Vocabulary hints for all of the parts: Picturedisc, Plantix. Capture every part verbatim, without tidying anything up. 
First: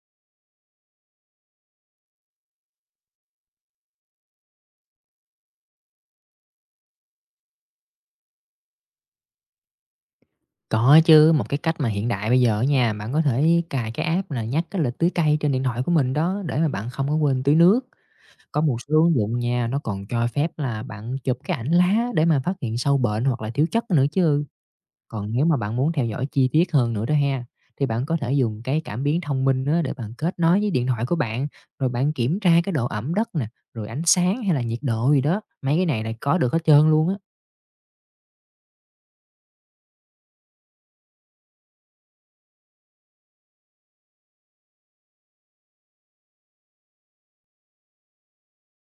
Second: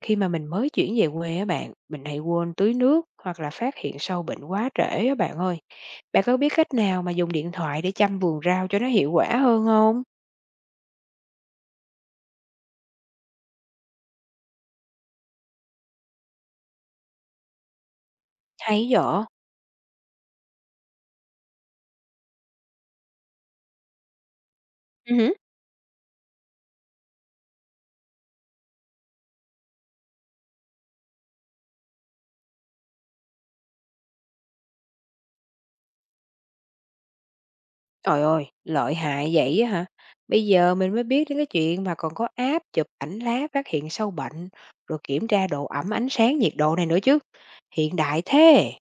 Khi mà mình mới chuyển về quê á bạn, mình hay quên tưới nước hoặc là phát hiện sâu bệnh quá trễ á bạn ơi. Bạn có biết cách nào mà dùng điện thoại để chăm vườn rau cho nó hiệu quả hơn không? Có chứ, một cái cách mà hiện đại bây giờ á nha, bạn có thể cài cái app là nhắc cái lịch tưới cây trên điện thoại của mình đó, để mà bạn không có quên tưới nước. Có một Hay số ứng dở. dụng nha, nó còn cho phép là bạn chụp cái ảnh lá để mà phát hiện sâu bệnh hoặc là thiếu chất nữa chứ. Ừ Còn hứ. nếu mà bạn muốn theo dõi chi tiết hơn nữa đó ha, thì bạn có thể dùng cái cảm biến thông minh á, để bạn kết nối với điện thoại của bạn, rồi bạn kiểm tra cái độ ẩm đất nè, rồi ánh sáng hay là nhiệt độ gì đó. Mấy cái này là có được hết trơn luôn á. Trời ơi, lợi hại vậy á hả? Bây giờ mình mới biết đến cái chuyện mà còn có app chụp ảnh lá phát hiện sâu bệnh, rồi kiểm tra độ ẩm, ánh sáng, nhiệt độ này nữa chứ. Hiện đại thế.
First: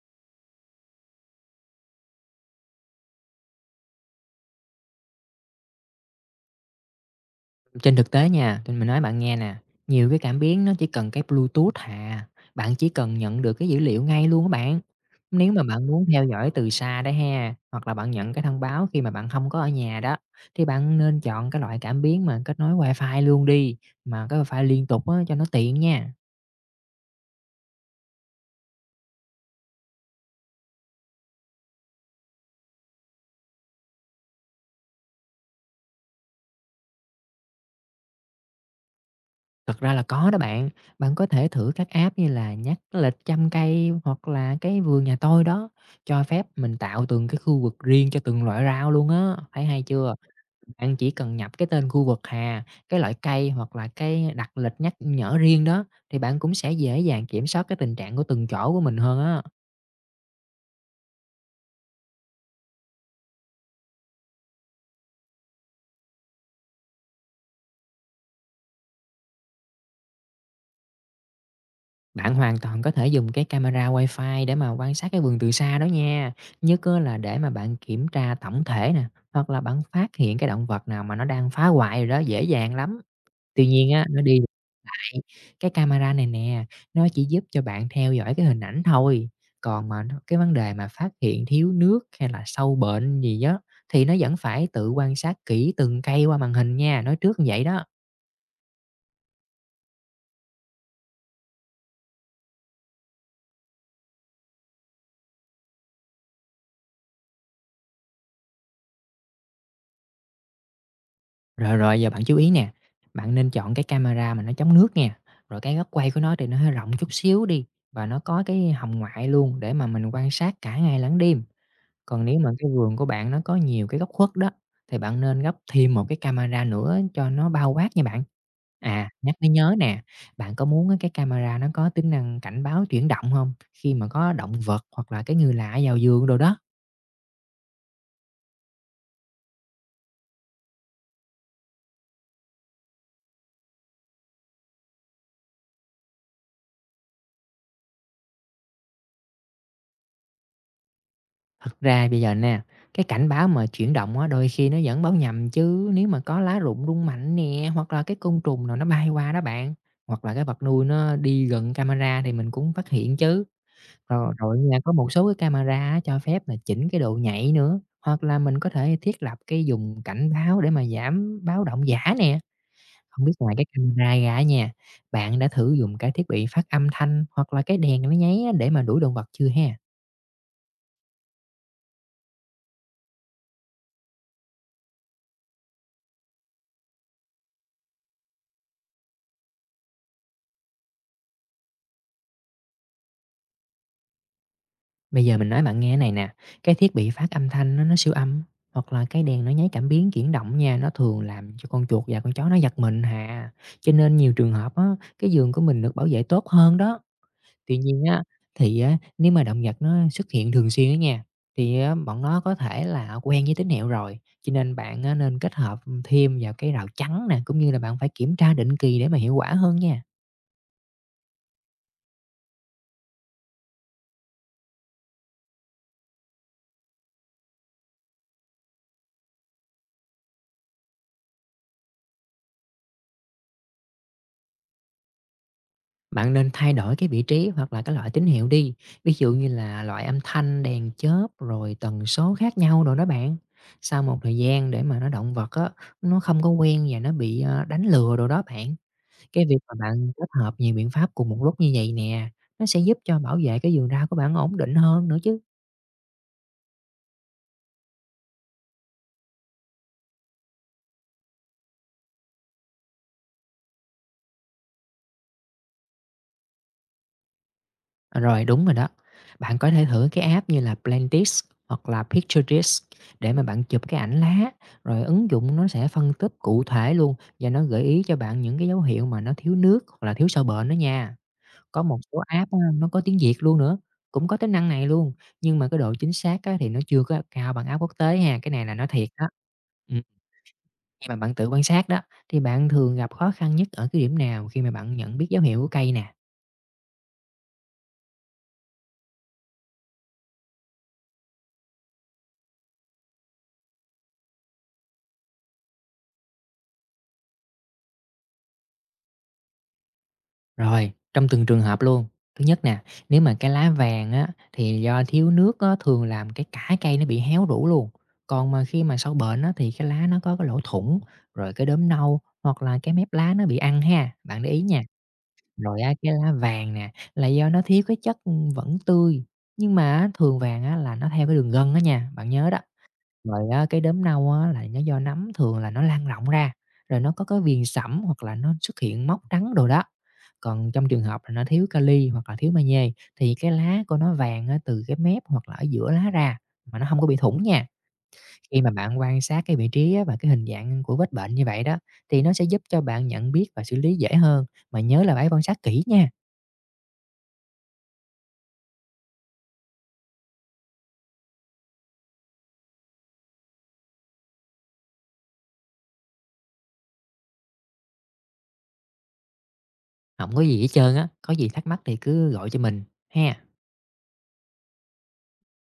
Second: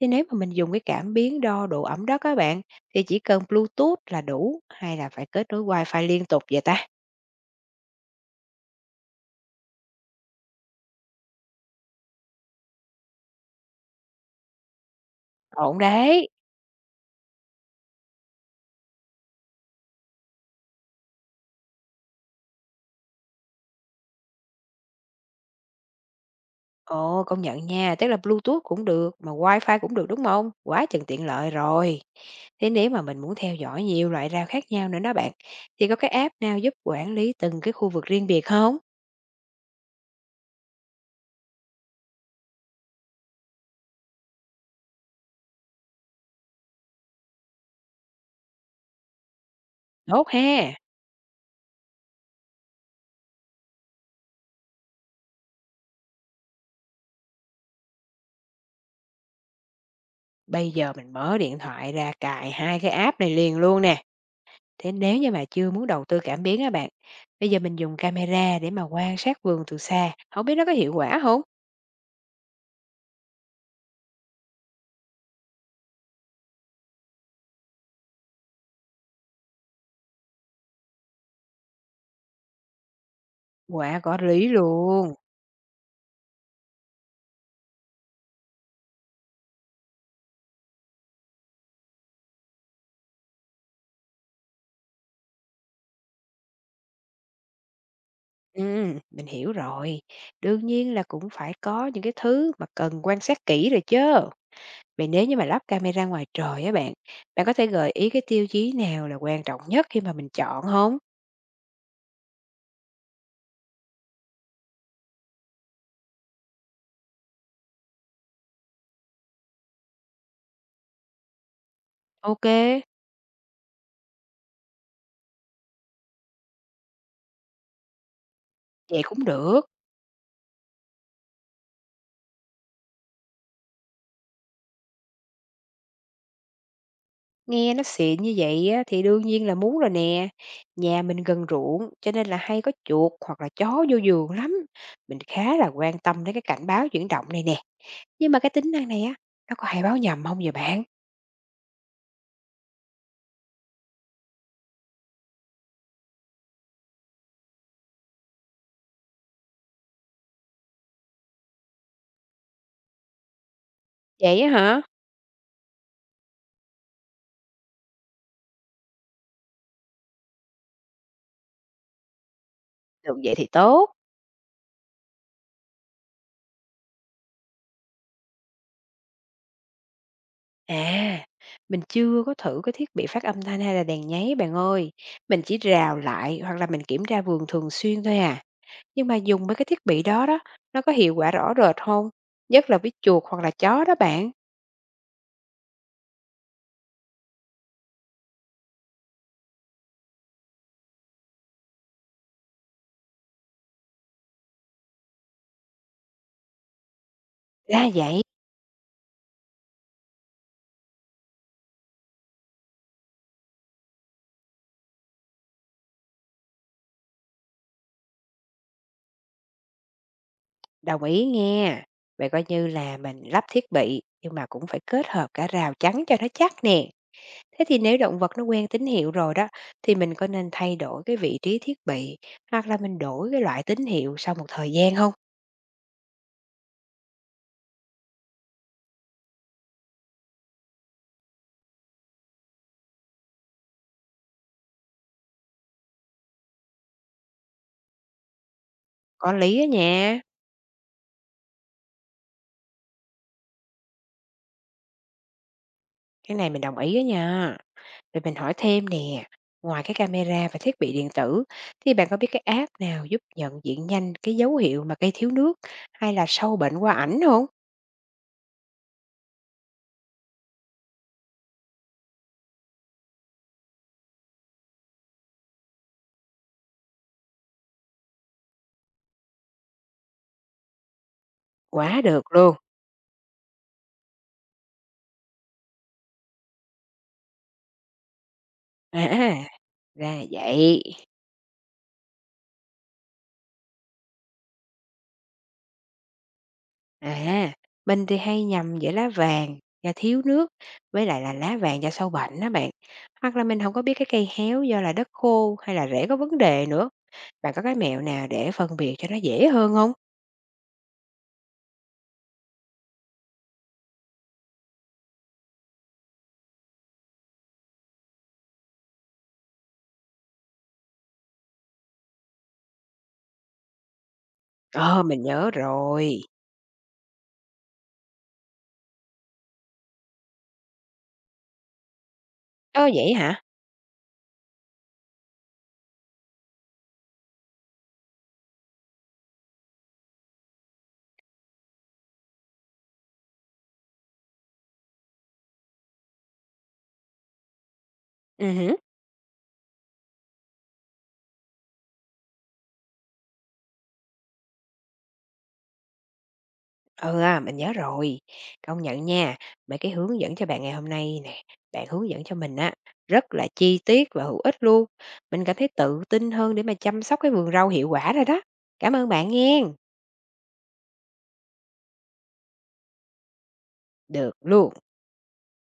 Thế nếu mà mình dùng cái cảm biến đo độ ẩm đất các bạn, thì chỉ cần Bluetooth là đủ hay là phải kết nối Wi-Fi liên tục vậy ta? Trên thực tế nha, thì mình nói bạn nghe nè, nhiều cái cảm biến nó chỉ cần cái Bluetooth hà, bạn chỉ cần nhận được cái dữ liệu ngay luôn các bạn. Nếu mà Ổn bạn muốn theo đấy. dõi từ xa đấy ha, hoặc là bạn nhận cái thông báo khi mà bạn không có ở nhà đó, thì bạn nên chọn cái loại cảm biến mà kết nối Wi-Fi luôn đi, mà cái Wi-Fi liên tục á, cho nó tiện nha. Ồ, công nhận nha, tức là Bluetooth cũng được, mà Wi-Fi cũng được, đúng không? Quá chừng tiện lợi rồi. Thế nếu mà mình muốn theo dõi nhiều loại rau khác nhau nữa đó bạn, thì có cái app nào giúp quản lý từng cái khu vực riêng biệt không? Thật ra là có đó bạn, bạn có thể thử các app như là nhắc lịch chăm cây hoặc là cái vườn nhà tôi đó, cho phép mình tạo từng cái khu vực riêng cho từng loại rau luôn á, thấy hay chưa? Tốt ha! Bạn chỉ cần nhập cái tên khu vực hà, cái loại cây hoặc là cái đặt lịch nhắc nhở riêng đó, thì bạn cũng sẽ dễ dàng kiểm soát cái tình trạng của từng chỗ của mình hơn á. Bây giờ mình mở điện thoại ra cài hai cái app này liền luôn nè. Thế nếu như mà chưa muốn đầu tư cảm biến á bạn, bây giờ mình dùng camera để mà quan sát vườn từ xa, không biết nó có hiệu quả không? Bạn hoàn toàn có thể dùng cái camera Wi-Fi để mà quan sát cái vườn từ xa đó nha. Nhất á là để mà bạn kiểm tra tổng thể nè, hoặc là bạn phát hiện cái động vật nào mà nó đang phá hoại rồi đó, dễ dàng lắm. Tuy nhiên Quả á, có nó đi lý luôn! Cái cái camera này nè, nó chỉ giúp cho bạn theo dõi cái hình ảnh thôi, còn mà nó cái vấn đề mà phát hiện thiếu nước hay là sâu bệnh gì đó thì nó vẫn phải tự quan sát kỹ từng cây qua màn hình nha, nói trước như vậy đó. Ừm, mình hiểu rồi. Đương nhiên là cũng phải có những cái thứ mà cần quan sát kỹ rồi chứ. Vậy nếu như mà lắp camera ngoài trời á bạn, bạn có thể gợi ý cái tiêu chí nào là quan trọng nhất khi mà mình chọn không? Rồi, rồi, giờ bạn chú ý nè, bạn nên chọn cái camera mà nó chống nước nha, rồi cái góc quay của nó thì nó hơi rộng chút xíu đi, và nó có cái hồng ngoại luôn để mà mình quan sát cả ngày lẫn đêm. Còn nếu Ok, mà cái vườn của bạn nó có nhiều cái góc khuất đó, thì bạn nên gấp thêm một cái camera nữa cho nó bao quát nha bạn. vậy À, cũng nhắc mới được. nhớ nè, bạn có muốn á, cái camera nó có tính năng cảnh báo chuyển động không, khi mà có động vật hoặc là cái người lạ vào vườn đồ đó. Nghe nó xịn như vậy á, thì đương nhiên là muốn rồi nè. Nhà mình gần ruộng cho nên là hay có chuột hoặc là chó vô vườn lắm. Mình khá là quan tâm đến cái cảnh báo chuyển động này nè. Nhưng mà cái tính năng này á, nó có hay báo nhầm không vậy bạn? Thật ra bây giờ nè, cái cảnh báo mà chuyển động á, đôi khi nó vẫn báo nhầm chứ, nếu mà có lá rụng rung mạnh nè, hoặc là cái côn trùng nào nó bay qua đó bạn, hoặc là cái vật nuôi nó đi gần camera thì mình cũng phát hiện chứ. Rồi, Vậy á rồi nha, hả? có một số cái camera á cho phép là chỉnh cái độ nhạy nữa, hoặc là mình có thể thiết lập cái dùng cảnh báo để mà giảm báo động giả nè. Được Không biết vậy thì ngoài cái tốt. camera ra á nha, bạn đã thử dùng cái thiết bị phát âm thanh hoặc là cái đèn nó nháy á để mà đuổi động vật chưa ha? À, mình chưa có thử cái thiết bị phát âm thanh hay là đèn nháy bạn ơi. Mình chỉ rào lại hoặc là mình kiểm tra vườn thường xuyên thôi à. Nhưng mà dùng mấy cái thiết bị đó đó, nó có hiệu quả rõ rệt không? Nhất là với chuột hoặc là chó đó bạn. Bây giờ mình nói bạn nghe này nè, cái thiết bị phát âm thanh á nó siêu âm, hoặc là cái đèn nó nháy cảm biến chuyển động nha, nó thường làm cho con chuột và con chó nó giật mình hà. Cho nên nhiều trường hợp á, cái giường của mình được bảo vệ tốt hơn đó. Tuy Ra nhiên vậy, á, thì á, nếu mà động vật nó xuất hiện thường xuyên á nha, thì á, bọn nó có thể là quen với tín hiệu rồi, cho nên bạn á, nên kết hợp thêm vào cái rào chắn nè, cũng như là bạn phải kiểm tra định kỳ để mà hiệu quả hơn nha. đồng ý nghe. Vậy coi như là mình lắp thiết bị, nhưng mà cũng phải kết hợp cả rào chắn cho nó chắc nè. Thế thì nếu động vật nó quen tín hiệu rồi đó, thì mình có nên thay đổi cái vị trí thiết bị hoặc là mình đổi cái loại tín hiệu sau một thời gian không? Bạn nên thay đổi cái vị trí hoặc là cái loại tín hiệu đi, ví dụ như là loại âm thanh, đèn chớp, rồi tần số khác nhau rồi đó bạn. Sau một thời gian để mà nó động vật á, nó không có quen và nó bị ờ, đánh lừa rồi đó bạn. Có Cái việc lý á mà bạn nha. kết hợp nhiều biện pháp cùng một lúc như vậy nè, nó sẽ giúp cho bảo vệ cái vườn rau của bạn ổn định hơn nữa chứ. Cái này mình đồng ý đó nha. Rồi mình hỏi thêm nè, ngoài cái camera và thiết bị điện tử thì bạn có biết cái app nào giúp nhận diện nhanh cái dấu hiệu mà cây thiếu nước hay là sâu bệnh qua ảnh không? À, rồi, đúng rồi đó. Bạn có thể thử cái app như là Plantix hoặc là Picturedisc để mà bạn chụp cái ảnh lá, rồi ứng dụng nó sẽ phân tích cụ thể luôn và nó gợi ý cho bạn những cái dấu hiệu mà nó thiếu nước hoặc là thiếu sâu bệnh đó nha. Có một Quá số được app luôn. á, nó có tiếng Việt luôn nữa, cũng có tính năng này luôn, nhưng mà cái độ chính xác á, thì nó chưa có cao bằng app quốc tế ha, cái này là nó À, thiệt đó. à, Ừ. ra vậy. Khi mà bạn tự quan sát đó, thì bạn thường gặp khó khăn nhất ở cái điểm nào khi mà bạn nhận biết dấu hiệu của cây nè? À, mình thì hay nhầm giữa lá vàng do thiếu nước với lại là lá vàng do sâu bệnh đó bạn. Hoặc là mình không có biết cái cây héo do là đất khô hay là rễ có vấn đề nữa. Bạn có cái mẹo nào để phân biệt cho nó dễ hơn không? Rồi, trong từng trường hợp luôn. Thứ nhất nè, nếu mà cái lá vàng á, thì do thiếu nước á, thường làm cái cả cây nó bị héo rũ luôn. Còn mà khi mà sâu bệnh á, thì cái lá nó có cái lỗ thủng, rồi cái đốm nâu hoặc là cái mép lá nó bị ăn ha. Bạn để ý nha. Ờ, mình nhớ Rồi á, cái rồi. lá vàng nè là do nó thiếu cái chất vẫn tươi. Nhưng mà á, thường vàng á, là nó theo cái đường gân đó nha, bạn nhớ đó. Ờ, vậy hả? Rồi á, cái đốm nâu á là nó do nấm thường là nó lan rộng ra, rồi nó có cái viền sẫm hoặc là nó xuất hiện mốc trắng đồ đó. Còn trong trường hợp là nó thiếu kali hoặc là thiếu magie thì cái lá của nó vàng á, từ cái mép hoặc là ở giữa lá ra mà nó không có bị thủng nha. Ừm Khi mà hứm, bạn quan sát cái vị trí á, và cái hình dạng của vết bệnh như vậy đó thì nó sẽ giúp cho bạn nhận biết và xử lý dễ hơn. Mà nhớ là phải quan sát kỹ nha. ừ, à, mình nhớ rồi. Công nhận nha, mấy cái hướng dẫn cho bạn ngày hôm nay nè, bạn hướng dẫn cho mình á, rất là chi tiết và hữu ích luôn. Mình cảm thấy tự tin hơn để mà chăm sóc cái vườn rau hiệu quả rồi đó. Cảm ơn bạn nghe, Không có gì hết trơn á, có gì thắc mắc thì cứ gọi cho mình ha. được luôn.